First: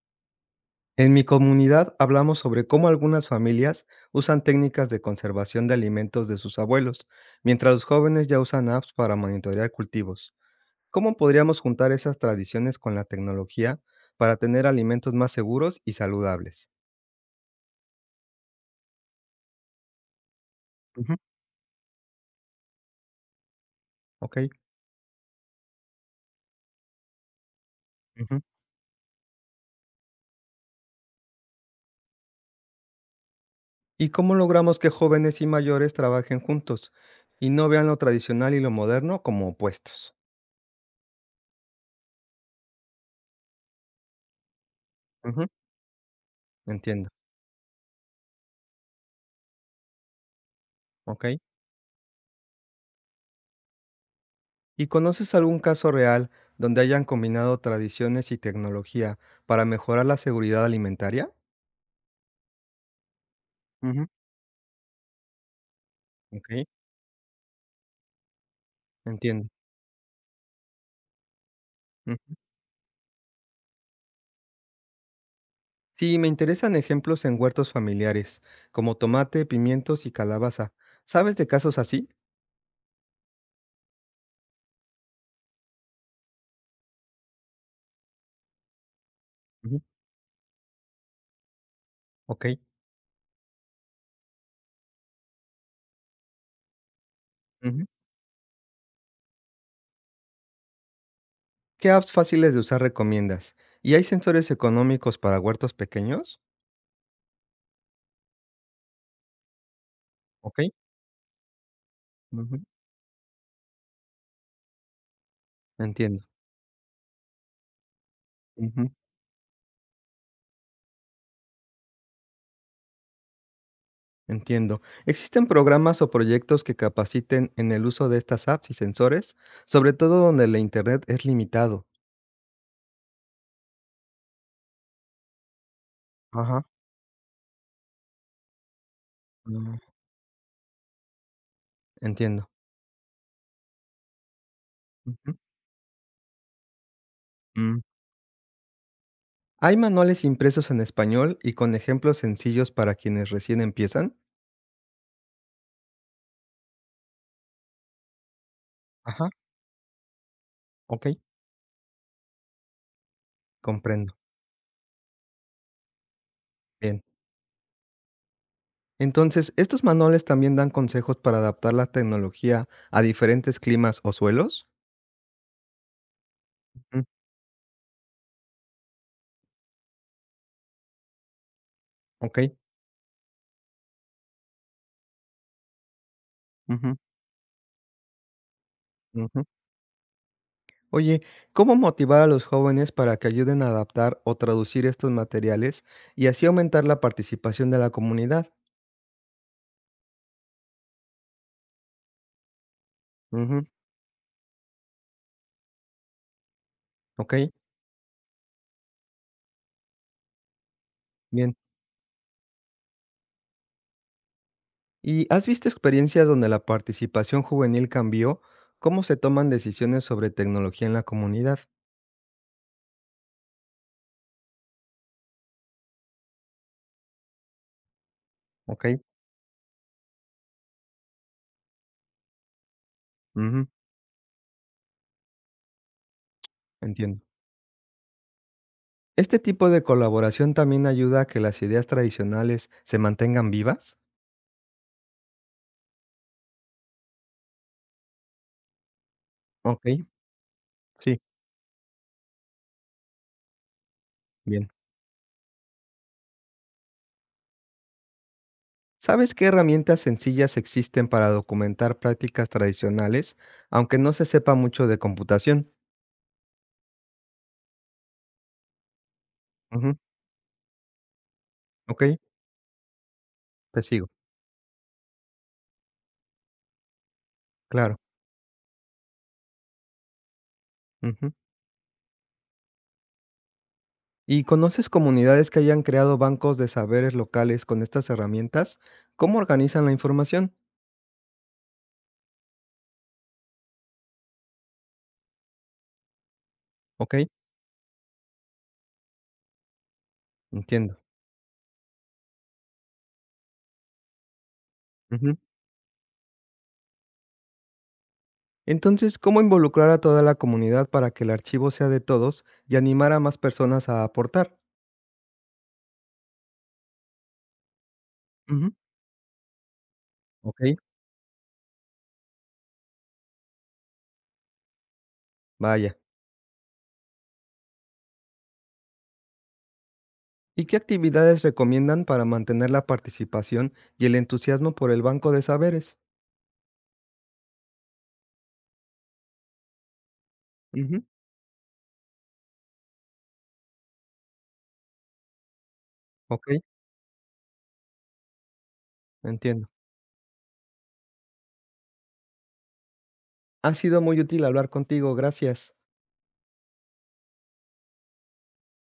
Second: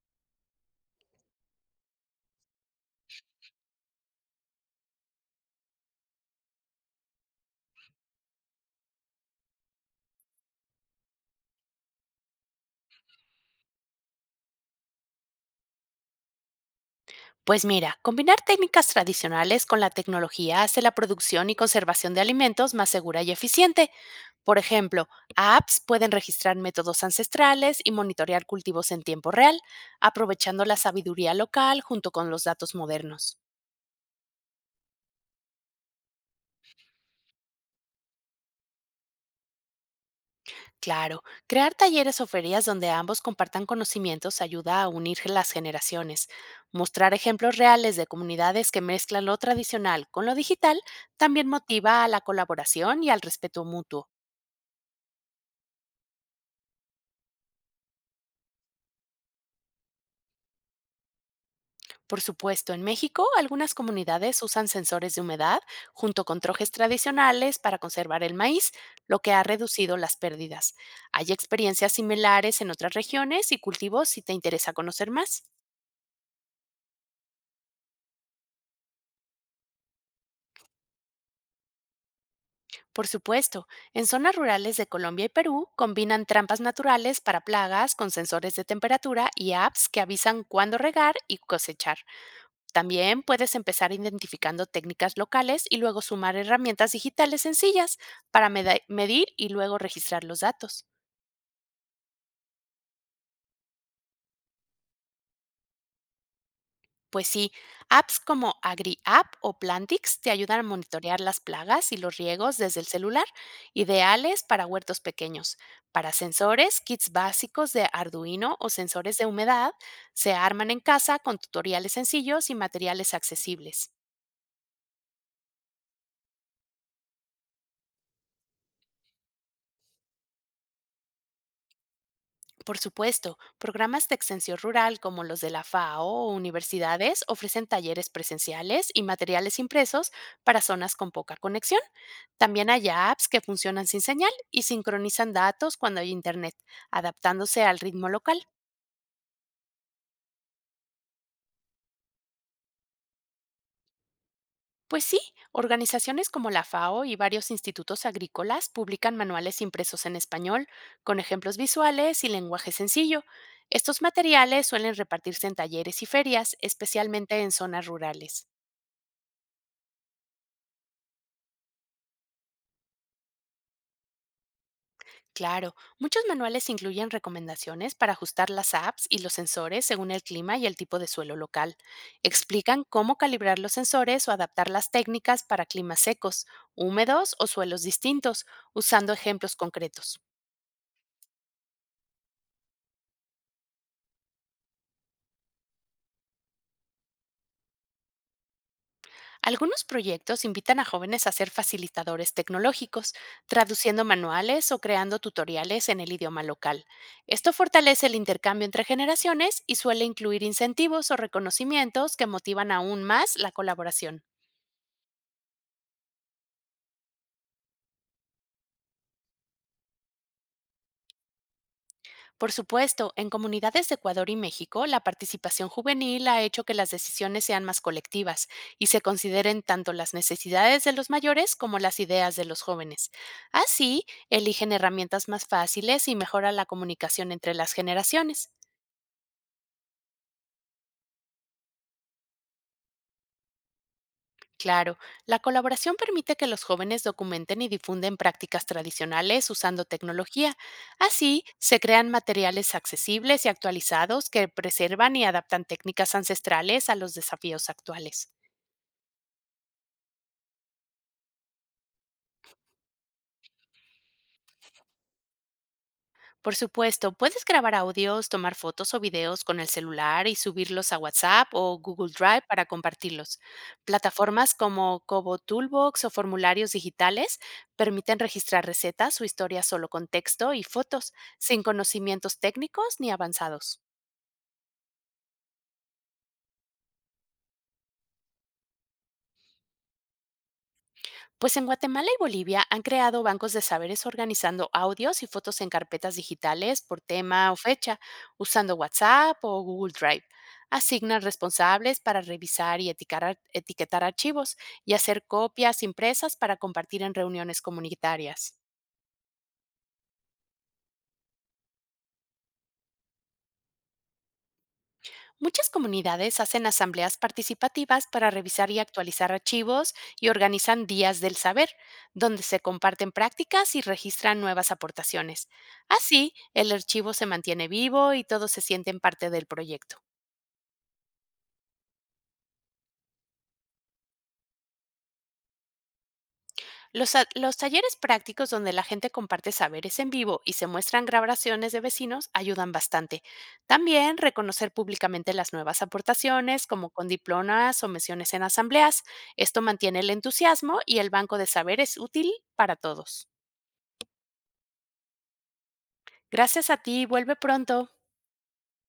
En mi comunidad hablamos sobre cómo algunas familias usan técnicas de conservación de alimentos de sus abuelos, mientras los jóvenes ya usan apps para monitorear cultivos. ¿Cómo podríamos juntar esas tradiciones con la tecnología para tener alimentos más seguros y saludables? Pues mira, combinar técnicas tradicionales con la tecnología hace la Ujú. producción y conservación de alimentos más segura y eficiente. ¿Ok? Por ejemplo, apps pueden registrar métodos ancestrales y Ujú. monitorear cultivos en tiempo real, aprovechando la sabiduría local junto con los datos modernos. ¿Y cómo logramos que jóvenes y mayores trabajen juntos y no vean lo tradicional y lo moderno como opuestos? Claro, crear talleres o ferias donde ambos compartan conocimientos ayuda a unir Ujú. las generaciones. Entiendo. Mostrar ejemplos reales de comunidades que mezclan lo tradicional con lo digital ¿Ok? también motiva a la colaboración y al respeto mutuo. ¿Y conoces algún caso real donde hayan combinado tradiciones y tecnología para mejorar la seguridad alimentaria? Por supuesto, en México algunas Ujú. comunidades usan sensores de humedad junto con Ok, trojes tradicionales para conservar el maíz, lo que ha entiendo. reducido las pérdidas. Hay experiencias Ujú. similares en otras regiones y cultivos si te interesa conocer más. Sí, me interesan ejemplos en huertos familiares, como tomate, pimientos y calabaza. ¿Sabes de casos así? Por supuesto, en zonas rurales de Colombia y Perú combinan trampas naturales para plagas con sensores de temperatura y Ujú. apps que avisan cuándo regar y cosechar. Ok. También puedes empezar identificando técnicas locales y luego sumar herramientas digitales Ujú. sencillas para medir y luego registrar los datos. ¿Qué apps fáciles de usar recomiendas? ¿Y hay sensores económicos para huertos pequeños? Pues sí, apps como AgriApp o Plantix te Ok. ayudan a monitorear las plagas y los riegos Ujú. desde el celular, ideales para huertos pequeños. Para Entiendo. sensores, kits básicos de Arduino o Ujú. sensores de humedad se arman en casa con tutoriales sencillos y materiales accesibles. Entiendo. ¿Existen programas o proyectos que capaciten en el uso de estas apps y sensores, sobre todo donde la internet es limitado? Por supuesto, programas de extensión rural como los de la FAO o Ajá. universidades ofrecen talleres presenciales y materiales Mm. impresos para zonas con poca conexión. Entiendo. También hay apps que funcionan sin señal y sincronizan Ujú. datos cuando hay internet, adaptándose Mm. al ritmo local. ¿Hay manuales impresos en español y con ejemplos sencillos para quienes recién empiezan? Pues sí, organizaciones como la FAO y varios institutos agrícolas publican Ajá. manuales impresos en español, Ok. con ejemplos visuales y lenguaje sencillo. Estos Comprendo. materiales suelen repartirse en talleres y ferias, Bien. especialmente en zonas rurales. Entonces, ¿estos manuales también dan consejos para adaptar la tecnología a diferentes climas o suelos? Claro, muchos manuales Mm. incluyen recomendaciones para ajustar las apps y los sensores según el clima y el tipo de suelo local. Ok. Explican cómo calibrar los sensores o adaptar las técnicas para climas secos, Ujú. húmedos o suelos distintos, usando Ujú. ejemplos concretos. Oye, ¿cómo motivar a los jóvenes para que ayuden a adaptar o traducir estos materiales y así aumentar la participación de la comunidad? Algunos proyectos invitan a jóvenes a ser facilitadores tecnológicos, Ujú, traduciendo manuales o creando tutoriales en el idioma local. ok, Esto fortalece el intercambio entre generaciones y suele incluir incentivos o bien. reconocimientos que motivan aún más la colaboración. ¿Y has visto experiencias donde la participación juvenil cambió? ¿Cómo se toman decisiones sobre tecnología en la comunidad? Por supuesto, en comunidades de Ecuador y México, la participación juvenil ha hecho que las decisiones sean más colectivas Ok, y se consideren tanto las necesidades de los mayores como las ideas de los jóvenes. ujú, Así, eligen herramientas más fáciles y mejora la entiendo. comunicación entre las generaciones. ¿Este tipo de colaboración también ayuda a que las ideas tradicionales se mantengan vivas? Claro, la colaboración permite que los jóvenes documenten y difunden prácticas tradicionales usando Ok, tecnología. sí, Así, se crean materiales accesibles y actualizados que bien. preservan y adaptan técnicas ancestrales a los desafíos actuales. ¿Sabes qué herramientas sencillas existen para documentar prácticas tradicionales, aunque no se sepa mucho de computación? Por supuesto, puedes grabar audios, tomar fotos o videos con el Ujú, celular y subirlos a WhatsApp o Google okey, Drive para compartirlos. te sigo, Plataformas como Kobo Toolbox o formularios digitales claro. permiten registrar recetas o historias solo con texto y fotos, Ujú. sin conocimientos técnicos ni avanzados. ¿Y conoces comunidades que hayan creado bancos de saberes locales con estas herramientas? ¿Cómo organizan la información? Pues en Guatemala y Bolivia han creado bancos de saberes organizando audios y fotos en carpetas digitales por Okey, tema o fecha, usando WhatsApp o Google Drive. entiendo. Asignan responsables para revisar y etiquetar archivos y hacer Ujú. copias impresas para compartir en reuniones comunitarias. Entonces, ¿cómo involucrar a toda la comunidad para que el archivo sea de todos y animar a más personas a aportar? Muchas comunidades hacen asambleas participativas para revisar Ujú. y actualizar archivos y Okey, organizan días del saber, donde se comparten prácticas y registran nuevas aportaciones. vaya. Así, el archivo se mantiene vivo y todos se sienten parte del proyecto. ¿Y qué actividades recomiendan para mantener la participación y el entusiasmo por el banco de saberes? Los talleres prácticos donde la gente comparte saberes en vivo y se Ujú, muestran grabaciones de vecinos ayudan bastante. También reconocer públicamente las nuevas ok, aportaciones, como con diplomas o menciones en asambleas. Esto entiendo. mantiene el entusiasmo y el banco de saberes útil para todos. Ha sido muy útil hablar contigo, gracias. Gracias a ti, vuelve pronto.